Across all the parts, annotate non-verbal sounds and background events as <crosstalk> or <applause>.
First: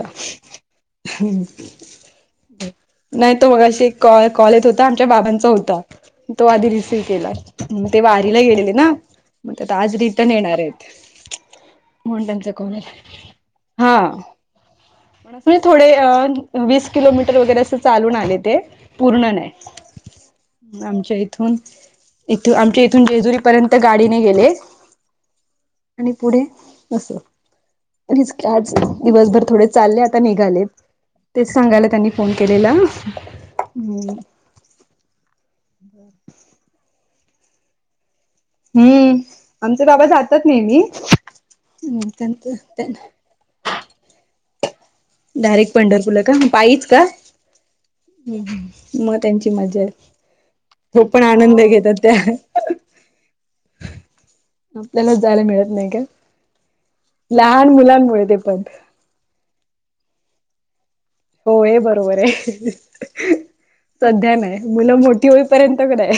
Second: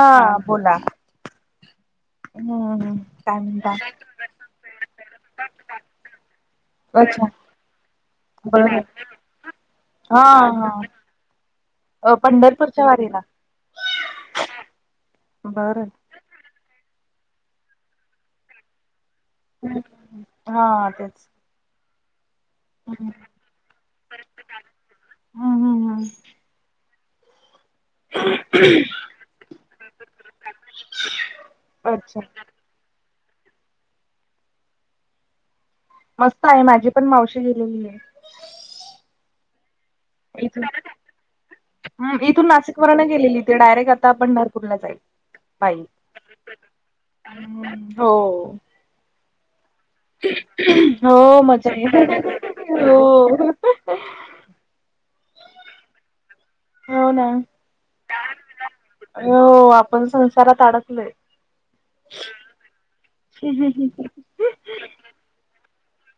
हा बोला. <inaudible> हम्म नाही काय तो म्हणता? मगाशी एक कॉ-कॉल येत होता आमच्या बाबांचा होता. तो आधी रिसिव अच्छा केला मं ते वारीला गेलेले बरोबर ना. म तेत आज हा रिटर्न येणार आहेत. हा मुंड्याचं कॉल पंढरपूरच्या वारीला आहे हा बरं. थोडे अ वीस किलोमीटर वगैरे अस चालून आले ते पूर्ण नाही. हा आमच्या तेच इथून इथ, आमच्या इथून हम्म जेजुरी पर्यंत गाडीने गेले हम्म हम्म आणि पुढे असं. हिच की आज दिवसभर थोडे चालले, आता निघाले तेच सांगायला त्यांनी अच्छा फोन केला. बेला, हम् मस्त आहे, माझी पण मावशी गेलेली आहे. हम्म, आमचे बाबा जातात नेहमी हम्म ह इथून नाशिक त्यांच वरन गेलेली होती, डायरेक्ट आता पंढरपूरला जाईल. डायरेक्ट बाई पंढरपूरला का, पाईच का? हो मग त्यांची मज्जा आहे. तो हो पण आनंद मजा घेतात ये, त्या हो आपल्याला जायला मिळत नाही का? हो ना लहान मुलांमुळे ते पण. हो, आपण संसारात अडकलोय. हो हे बरोबर आहे, सध्या नाही. मुलं मोठी होईपर्यंत कनाय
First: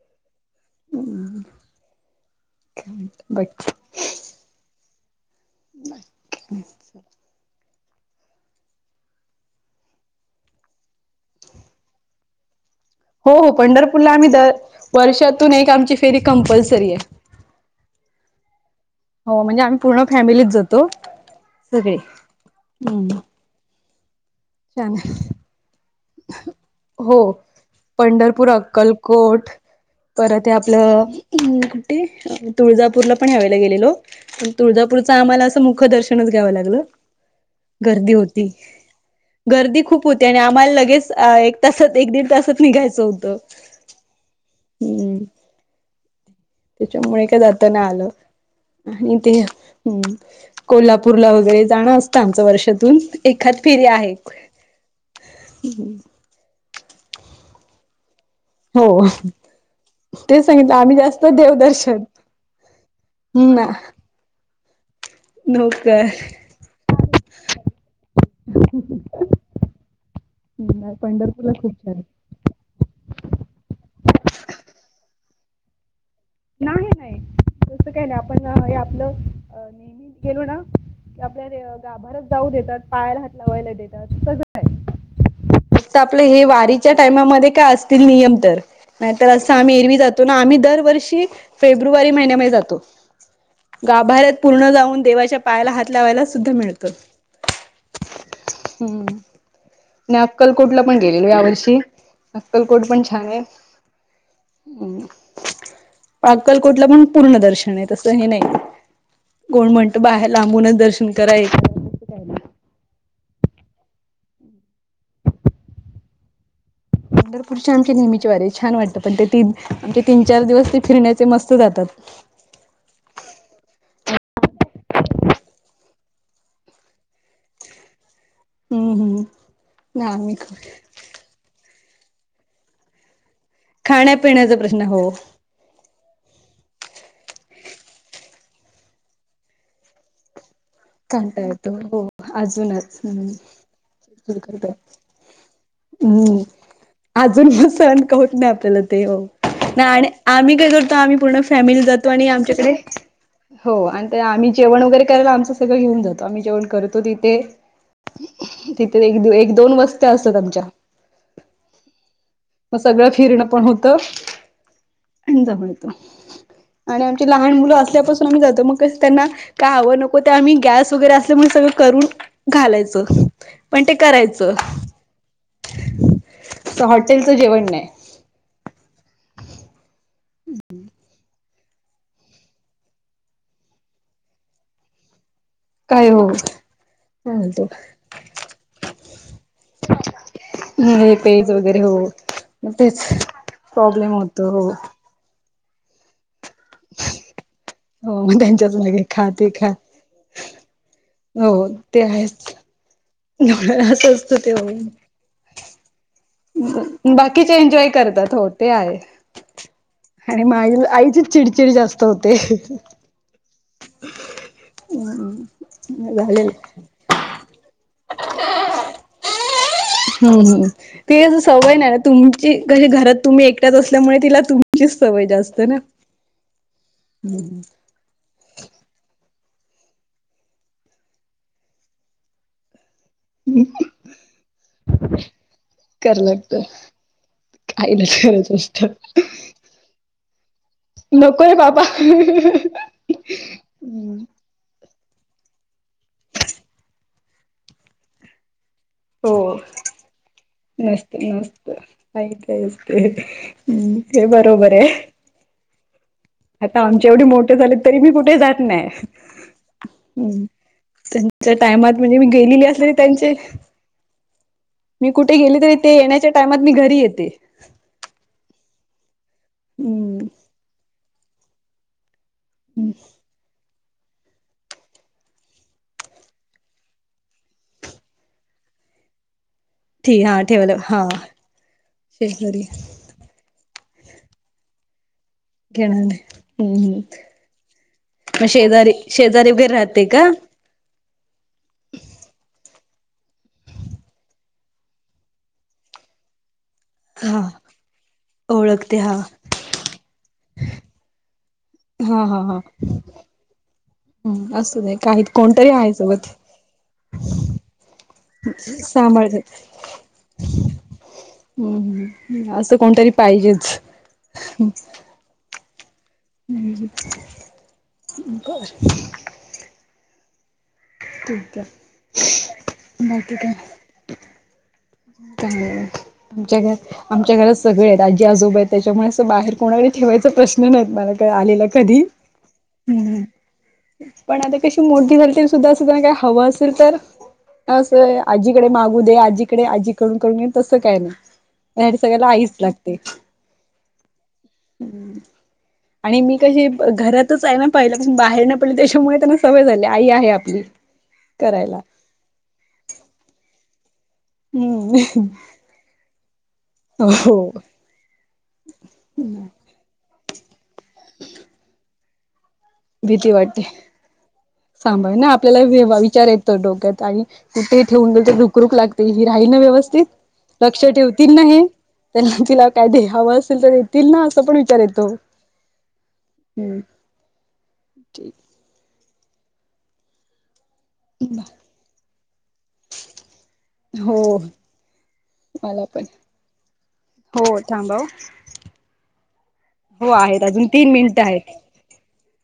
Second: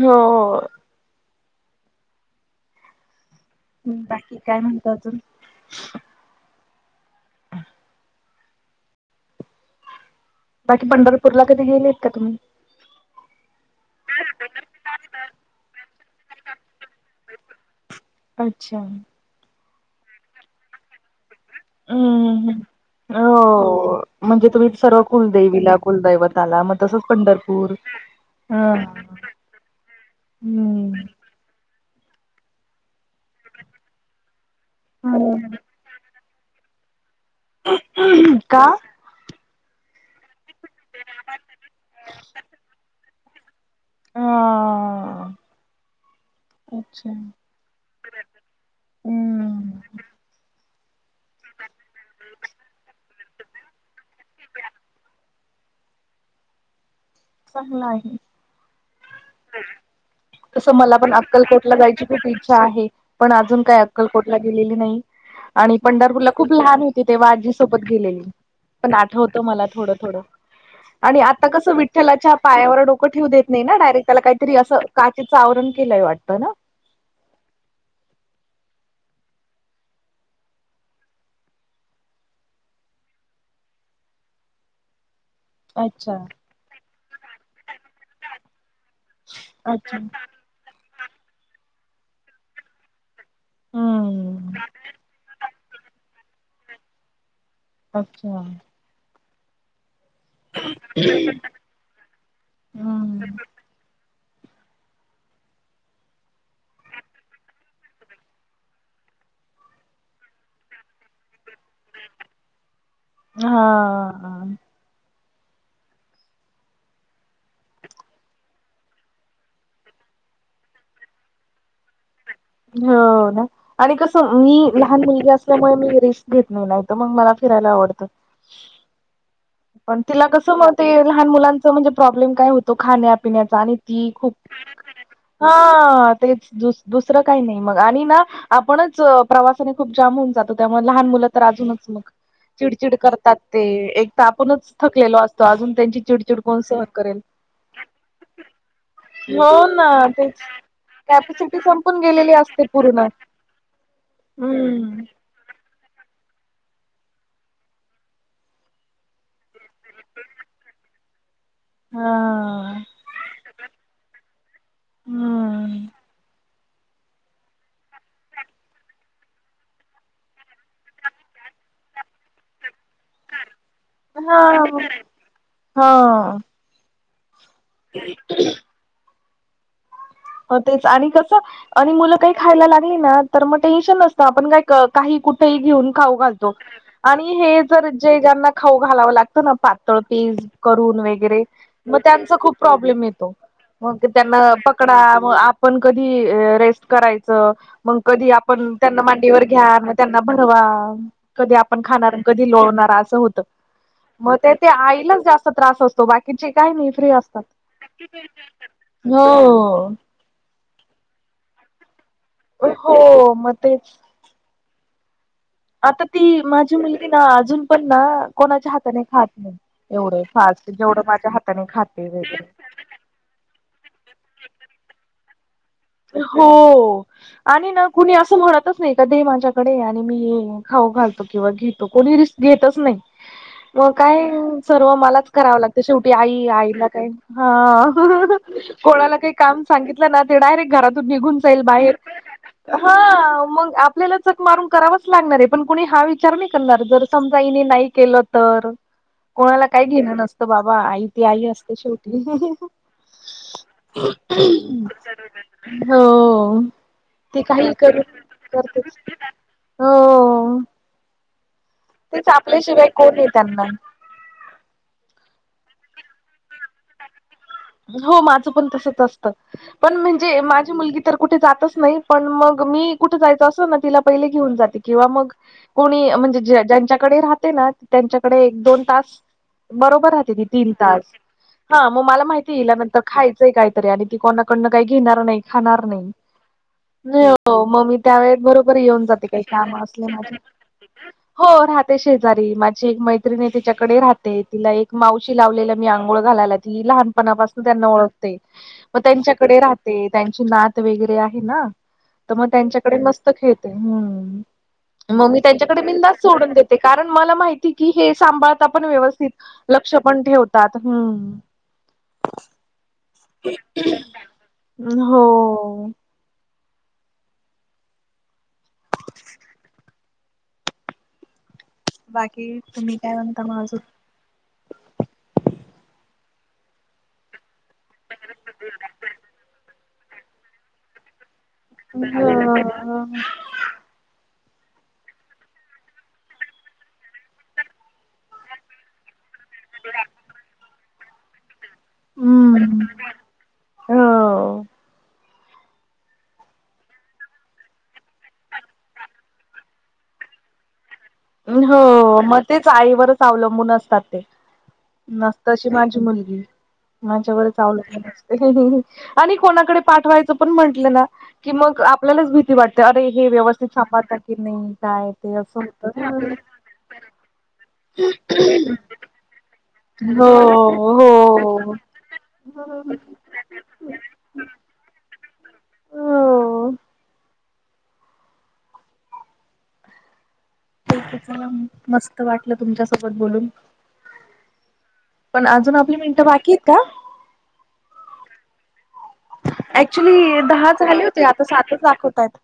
हो-होय ह <unintelligible> बट ह, बाकी काय म्हणतो आजून? ब <inaudible> बाकी पंढरपूर ला कधी गेलेत का तुम्ही? हो- हो पंढरपूरला आम्ही दर, वर्षातून एक आमची फेरी कंपल्सरी आहे. अच्छा! हो, म्हणजे आम्ही पूर्ण फॅमिलीच जातो. सगळे हम्म, हम्म हो म्हणजे तुम्ही छान आहे सर्व कुलदेवीला फुलदैवतला, मग तसच हो पंढरपूर पंढरपूर ह अक्कलकोट परत हे आपलं कुठे? तुळजापूरला पण ह्या वेळेला गेलेलो. पण तुळजापूरचा आम्हाला असं मुखदर्शन घ्याव लागलं, गर्दी होती, का गर्दी खूप होती आणि आमाला ल तेच एक तासात एक दीड तासात निघायच होतं. हम्म हा अच्छा त्याच्यामुळे काय जाता नाय आलं, आणि ते हम्म कोल्हापूरला वगैरे जाणं असतं आमच वर्षातून एखाद फेरी आहेत. चांगला आहे. हो. ते सांगितलं तसं मला आम्ही पण जास्त अक्कलकोटला देवदर्शन जायची खूप इच्छा आहे. पण अजून ना काय अक्कलकोट ला गेलेली नाही. आणि नोकर पंढरपूरला खूप लहान होते तेव्हा आजी सोबत गेलेली. पण आठवत मला थोडं थोडं, नाही, आणि आता पंढरपूरला खूप कसं छान आहे. विठ्ठलाच्या पायावर डोकं ठेवू देत नाही ना, डायरेक्ट त्याला काहीतरी असं काचेचं आवरण केलंय वाटतं ना? <inaudible> नाही नाही तसं काय नाही, आपण हे आपलं नेहमी गेलो ना कि आपल्याला गाभाऱ्यात जाऊ देतात. पायाला हात लावायला देतात. तस काय अच्छा आपलं हे वारीच्या टायमामध्ये काय असतील नियम तर? नाही तर असं आम्ही अच्छा एरवी जातो ना आम्ही दरवर्षी फेब्रुवारी महिन्या मध्ये जातो. गाभाऱ्यात हम्म पूर्ण जाऊन देवाच्या पायाला हात लावायला सुद्धा मिळत. अच्छा! हम्म. आणि अक्कलकोटला पण गेलेलो यावर्षी, अक्कलकोट पण छान हम्म आहे. ह. <unintelligible> अक्कलकोटला पण पूर्ण दर्शन आहे तसं हे नाही. कोण म्हणतं बाहेर लांबूनच दर्शन करायेत. हा हा. पंढरपूरची आमची नेहमीची वारी छान वाटतं पण ते तीन आमचे तीन, चार दिवस ते फिरण्याचे मस्त जातात. हो ना. आणि कस मी लहान मुलगी असल्यामुळे मी रिस्क घेत नाही नाहीत मग मला फिरायला आवडत. हम्म हम्म पण ना तिला आम्ही कस म ते लहान मुलांच म्हणजे प्रब्लेम काय होतो खाण्यात पीण्यातचा आणि ती खूप खाण्यापिण्याचा प्रश्न हो <inaudible> हा तेच दुस दुसर काही नाही मग आणि आपणच प्रवासाने खूप जाम होऊन जातो. त्यामुळे लहान मुलं काणता तर येतो अजूनच हो मग चिडचिड अजूनच करतात ते एक तर करत आपणच थकलेलो असतो अजून त्यांची हम्म, चिडचिड कोण सहन करेल अजून पण सहण का होत नाही आपल्याला ते हो अ ना आणि तेच आम्ही काय करतो आम्ही पूर्ण कॅपॅसिटी फॅमिली संपून जातो तो गेलेली आमच्या असते कडे पूर्ण हो आणि आम्ही जेवण हम्म वगैरे काय तर आमचं सगळं घेऊन जातो आम्ही जेवण करतो तीते तितलं एक दोन वस्त्या असतात आमच्या. हा. मग सगळं फिरणं पण होत जम्हण हम्म तो. आणि आमची लहान मुलं असल्यापासून आम्ही जातो मग त्यांना काय हवं नको ते आम्ही गॅस वगैरे असल्यामुळेण सगळ करून घालायचो. हा हा. तेल च जेवण नाही. ह <inaudible> तेच आणि कस आणि मुलं काही खायला लागली ना तर मग टेन्शन नसतं आपण काय काही कुठेही घेऊन काय खाऊ हो घालतो काय आणि हे म्हणतो जर जे ज्याना खाऊ घालावं लागत ना पातळ पीस करून हे वगैरे पेज मग हो त्यांचा खूप मग तेच प्रॉब्लेम येतो. मग प्रॉब्लेम त्यांना होतो हो पकडा मग आपण कधी रेस्ट करायच मग हो कधी आपण त्यांच्याच त्यांना मागे खा मांडीवर ते खा घ्या मग त्यांना भरवा कधी हो आपण ते खणार, आहेच. कधी लोणार अस असं मग असतं ते ते हो आईलाच जास्त त्रास असत बाकीचे काही नाही फ्री असतात, बाकीचे एन्जॉय बाकीचे करतात एन्जॉय हो ते आहे. करतात, हो. आणि मा आईची चिडचिडी जास्त त होते हो मग तेच हम्म. आता ती माझी मुलगी ना अजून पण ना कोणाच्या हाताने खात नाही. एवढं हम्म हम्म फास्ट जेवढ ती अस सवय नाही ना तुमची कशी घरात तुम्ही एकट्यात असल्यामुळे तिला तुमचीच सवय जास्त ना. हो आणि ना कुणी असं म्हणतच नाही काध माझ्याकडे आणि मी ये खाऊ घालतो किंवा घेतो कोणी रिस्क घेतच नाही. मग काय सर्व मलाच करावं लागत शेवटी कर आई, लागतं आईला काय आईलाच हा गरज असतं कोणाला काही काम सांगितलं ना ते डायरेक्ट घरातून निघून नको रे जाईल बाबा बाहेर हा मग आपल्याला चक मारून करावच लागणार आहे पण कुणी हा विचार नाही करणार जर समजा इने नाही केलं तर. हो कोणाला काही घेण नसतं बाबा आई नसत ती आई नसत असते शेवटी. काही काही असते हे बरोबर आहे हो.. आता आमच्या एवढे ते मोठे काही झाले तरी करू मी कुठे जात नाही. करतेच. हम्म, हो. त्यांच्या टायमात म्हणजे मी तेच गेलेली आपल्याशिवाय असली तर कोण आहे त्यांचे त्यांना मी कुठे गेले, तरी ते येण्याच्या टायमात मी घरी येते हो माझं पण तसच असतं पण म्हणजे हम्म माझी मुलगी तर कुठे जातच नाही, पण मग मी कुठं जायचं असल ना तिला पहिले घेऊन जाते, किंवा मग कोणी म्हणजे, ज्यांच्याकडे राहते ना त्यांच्याकडे एक दोन तास बरोबर ठीक राहते हा ती तीन ठेवलं हा तास हा मग मला माहि शेजारी त्या नंतर खायचंय काहीतरी आणि ती कोणाकडनं काही घेणार नाही खाणार घेणार नाही, हम्म हम्म हो मग मी त्या वळेस मग बरोबर शेजारी येऊन जाते काही शेजारी वगैरे काम राहते असले का? माझे ठीकय? हो राहते, शेजारी माझी एक मैत्रिणी तिच्याकडे राहते तिला एक मावशी लावलेलीय मी आंघोळ घालायला ती लहान हा. पणापासून त्यांना ओळखते ओळखते मग हा. त्यांच्याकडे राहते, त्यांची नात वगैरे आहे ना? हा तर हा मग हा त्यांच्याकडे मस्त खेळते हम्म ह असू दे काही मग मी कोणतरी त्यांच्याकडे आहे बिनधास्त सोबत सोडून देते. ते कारण मला माहिती की हे सांभाळता, पण व्यवस्थित सांभाळते. लक्ष पण ठेवतात. ह्म हम् हम्, असं कोणतरी पाहिजेच हो ह् ब <unintelligible> <inaudible> ठीक आहे. बाकी तुम्ही काय म्हणता म आजून? काय नाय बाकी, आमच्या घर आमच्या घरात सगळे आहेत आजी आजोब आहेत त्याच्यामुळे असं बाहेर कोणाडे ठेवायचा प्रश्न नाय येत मला काय आलेला कधी? ह हम् पण आता कशी मोठी झाली, तरी सुद्धा असं काय हवं असेल तर? असंय, आजीकडे मागू दे आजीकडे आजीकडून करून घे तसं काय नाय आणि सगळ्याला आईच हम्म लागते हो. आणि मी कशी घरातच आहे ना पाहिल्यापासून बाहेर नाय पडली त्याच्यामुळे त्यांना सवय झाली आई आहे आपली करायला हो, मग तेच आईवरच अवलंबून असतात, ते हम्म नसतं माझी मुलगी हो माझ्यावरच अवलंबून असते आणि कोणाकडे पाठवा यच म्हटलं ना, की मग आपल्यालाच भीती वाट अरे हे भीती वाटते. व्यवस्थित सांभाळता की नाही? काय सांभाळ ना ते असं हो आपल्याला विचार येतो डोक्यात आणि ते ठेवून म्हणजे रुखरुख लागते ही राहील ना व्यवस् स्थीत लक्ष हो ठेवतील ना? हे हो त्यांना तिला काय हावं असेल तरी तील ना असं पण विचार येतो, हो हम् ठीकय, चला म मस्त वाटलं तुमच्यासोबत बोलून हो पण अजून मला आपली पण मिनटं बाकीयत का? हो थांबा वो ऍक्चुली दहा तीन झाले होते. मिनिटं आहेत. आता सातच दखवतायत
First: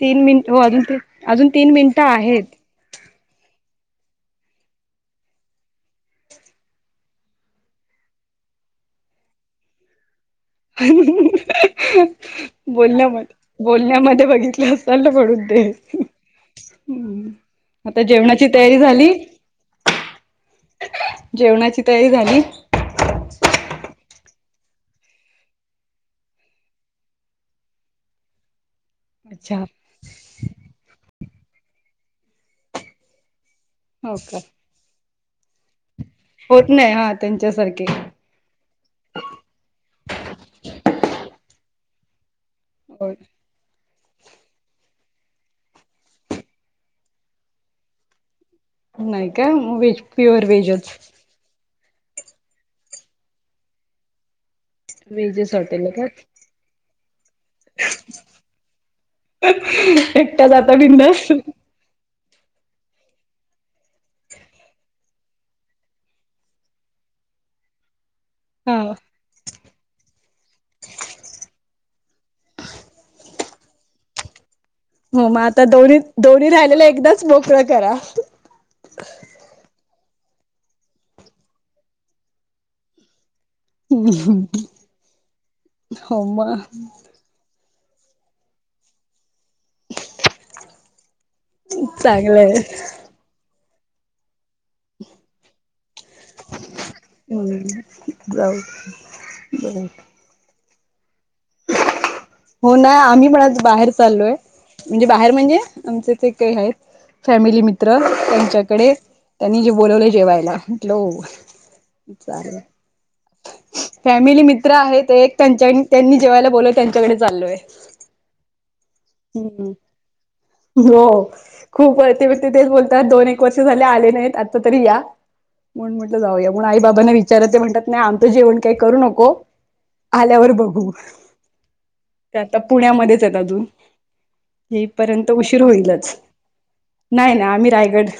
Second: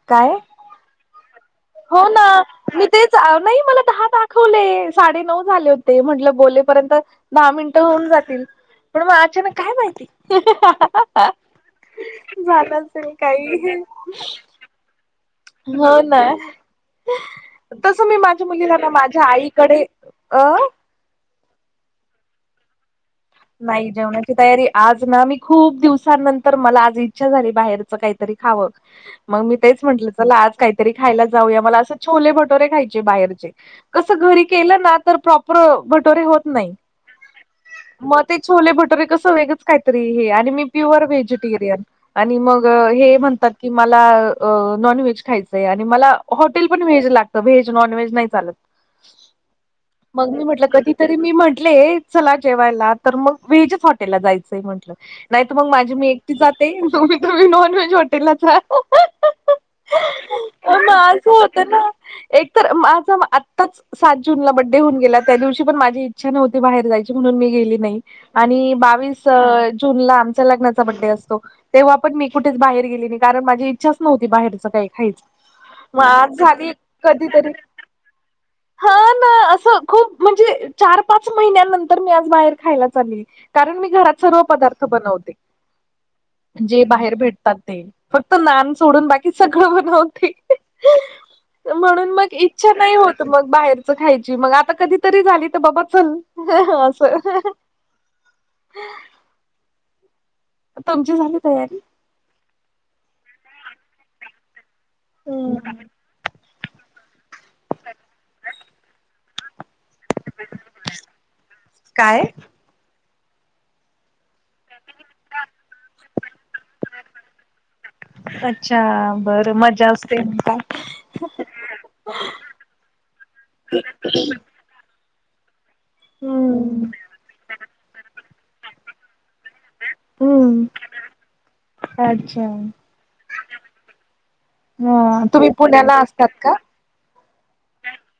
तीन मिनिट, हो आजून तीन आजून तीन मीनि हो ना.. मी तेच नाही मला दहा दाखवले, साडे नऊ झाले होते म्हंटलं बोलेपर्यंत दहा मिनटं होऊन जातील, पण मग अचानक काय माहिती <inaudible> झालं असेल बोलण्यामध्ये काही बोलण्यामध्ये बघितले असाल ना म्हणून हो ना आता तसं मी माझ्या जेवणाची मुलीला तयारी ना झाली? माझ्या आईकडे, अ? जेवणाची तयारी झाली? नाही जेवणाची तयारी आज ना मी खूप दिवसांनंतर मला आज इच्छा झाली बाहेरचं काय तरी खाव मंग मी अच्छा तेच म्हटलं चला आज कायतरी खायला जाऊया मला असं छोले भटोरे खायचे बाहेरचे. हो कसं का घरी केलं ना तर प्रॉपर बट होत नाय हा त्यांच्यासारखे म ते छोले भटोरे कसं वेगंच कायतरी हे आणि मी प्युअर व्हेजिटेरियन आणि मग ग हो हे म्हणतात की मला अ नॉनव्हेज खायचंय आणि मला हॉटेल पण व्हेज लागतं व्हेज नॉन व्हेज नाय चालत. नाही का मग व्हेज मग मी प्युअर म्हटलं व्हेजच कधीतरी मी म्हंटले चला जेवायला तर मग व्हेजच हॉटेला जायचंय म्हंटलं. नाय त व्हेजच मग हॉटेल माझी आहे मी एकटी का जाते तुम्ही तुम्ही नॉन व्हेज हॉटेलला जा. एकट्या जाता मग बिंदास असं होतं ना एक तर माझं आत्ताच सात जून ला बड्डे होऊन गेला त्या दिवशी पण माझी इच्छा नव्हती बाहेर जायची म्हणून मी गेली नाही आणि अ हा बावीस जूनला आमच्या लग्नाचा बड्डे असतो. तेव्हा पण मी कुठच बाहेर गेली नाही कारण माझी इच्छाच नव्हती बाहेरचं काही, हो खायची. म आता दोन्ही मग आज दोन्ही झाली राहिलेला एकदाच कधीतरी मोकळं करा. हा ना असं खूप म्हणजे चार पाच महिन्यानंतर मी आज बाहेर खायला चालली कारण मी घरात सर्व पदार्थ बनवते हो मग जे बाहेर भेट तात ते फक्त नान सोडून बाकी सगळं बनवते. म्हणून मग चांगलंय इच्छा नाय होत मग बाहेरच खायची मग आता कधी तरी झाली तर बाबा चल अस हम्म जाऊ <unintelligible> तुमची झाली तयारी. हो नाय आम्ही पण आज बाहेर चाललोय म्हणजे बाहेर म्हणजे आमच ते ते हायेत फॅमिली मित्र त्यांच्याकडे त्यांनी जे बोलवलय जेवायला म्हटलं हो काय चाले फॅमिली मित्र आहेत एक त्यांच्याकं त्यांनी जेवायला बोलव त्यांच्याकडे चाललोय. अच्छा बरं हम्म मजा असते का? हो खूप व ते पण तेच बोलतात दोन एक वर्ष झाले आले नाहीत आत ता तरी या म्हणून म्हटलं जाऊया म्हणून आई हम्म बाबांना विचार ते म्हणतात नाय आमतं जेवण काय करू नको. आल्यावर हम्म बघू. ते अच्छा. आता पुण्यामध्येचं येत अजून येई हा पर्यंत तुम्ही उशीर पुण्याला होईलचं. असतात का? नाय नाय आम्ही रायगड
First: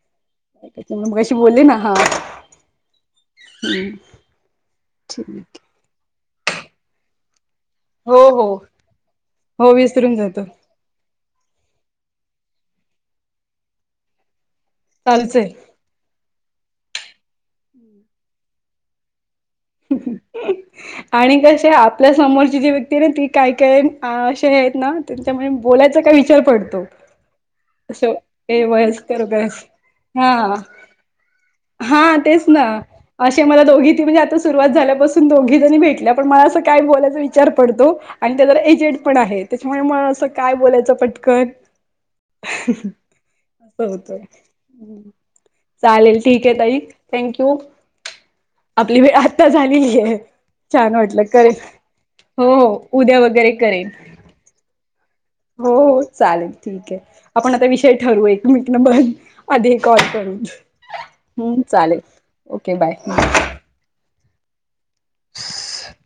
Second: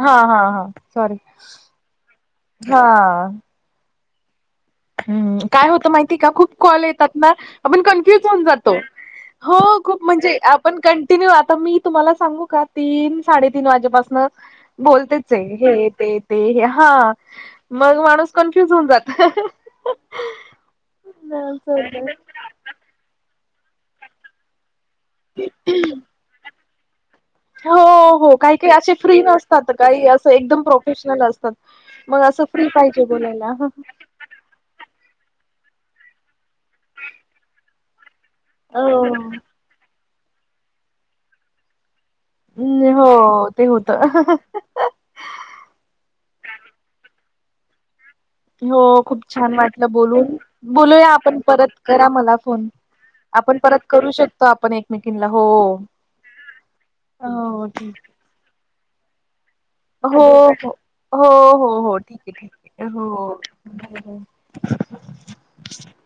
हा हा हा त्याच्यामुळे सॉरी मगाशी बोलले ना हा हा <inaudible> ठीक हम्म काय होतं माहितीय का खूप कॉल येतात ना आपण हो कन्फ्युज होऊन हो जातो. हो खूप विसरून म्हणजे जातो आप पण कंटिन्यू आता मी तुम्हाला सांगू का तीन साडेतीन वाजेपासन बोलतेच चालूच ये आहे हे ते ते हे हा मग माणूस कन्फ्युज होऊन जात. आणि कसे आपल्या समोरची जी व्यक् ती नं ती काय काय असे ये येत न त्यांमुळे बोलायचा काय विचार पडतो. हो असं हो काही हे काही असे फ्री वयस्कर वगैरे नसतात. काही असं एकदम हा प्रोफेशनल असतात. हा मग असं तेच ना फ्री पाहिजे असे बोलायला मला दोघी ती म्हणजे आता सुरुवात झाल्यापासून दोघी जणी भेटल्या पण मला असं काय बोलायचा विचार पडतो. आणि त्या जरा एजेड हो पण आहे त्याच्यामुळे म अस काय बोलायच पटकन. हम् हो ते असं होत. होतय. चालेल ठीक आहे ताई. Thank you. हो. खूप छान छान वाटल बोलून. छान बोलूया वाटलं आपण करेल परत करा मला हो फोन हो उद्या वगैरे आपण परत करेन. करू शको तर आपन एक मीटिंग ला हॊ. हो हो चालेल ठीक आहे. आपण आता विषय ठीक ठरवू एकमेकिना पण अधि हो हो हो हो हो चालेल. ठीक आहे ठीक ओके आहे बाय. हो. <inaudible> <inaudible>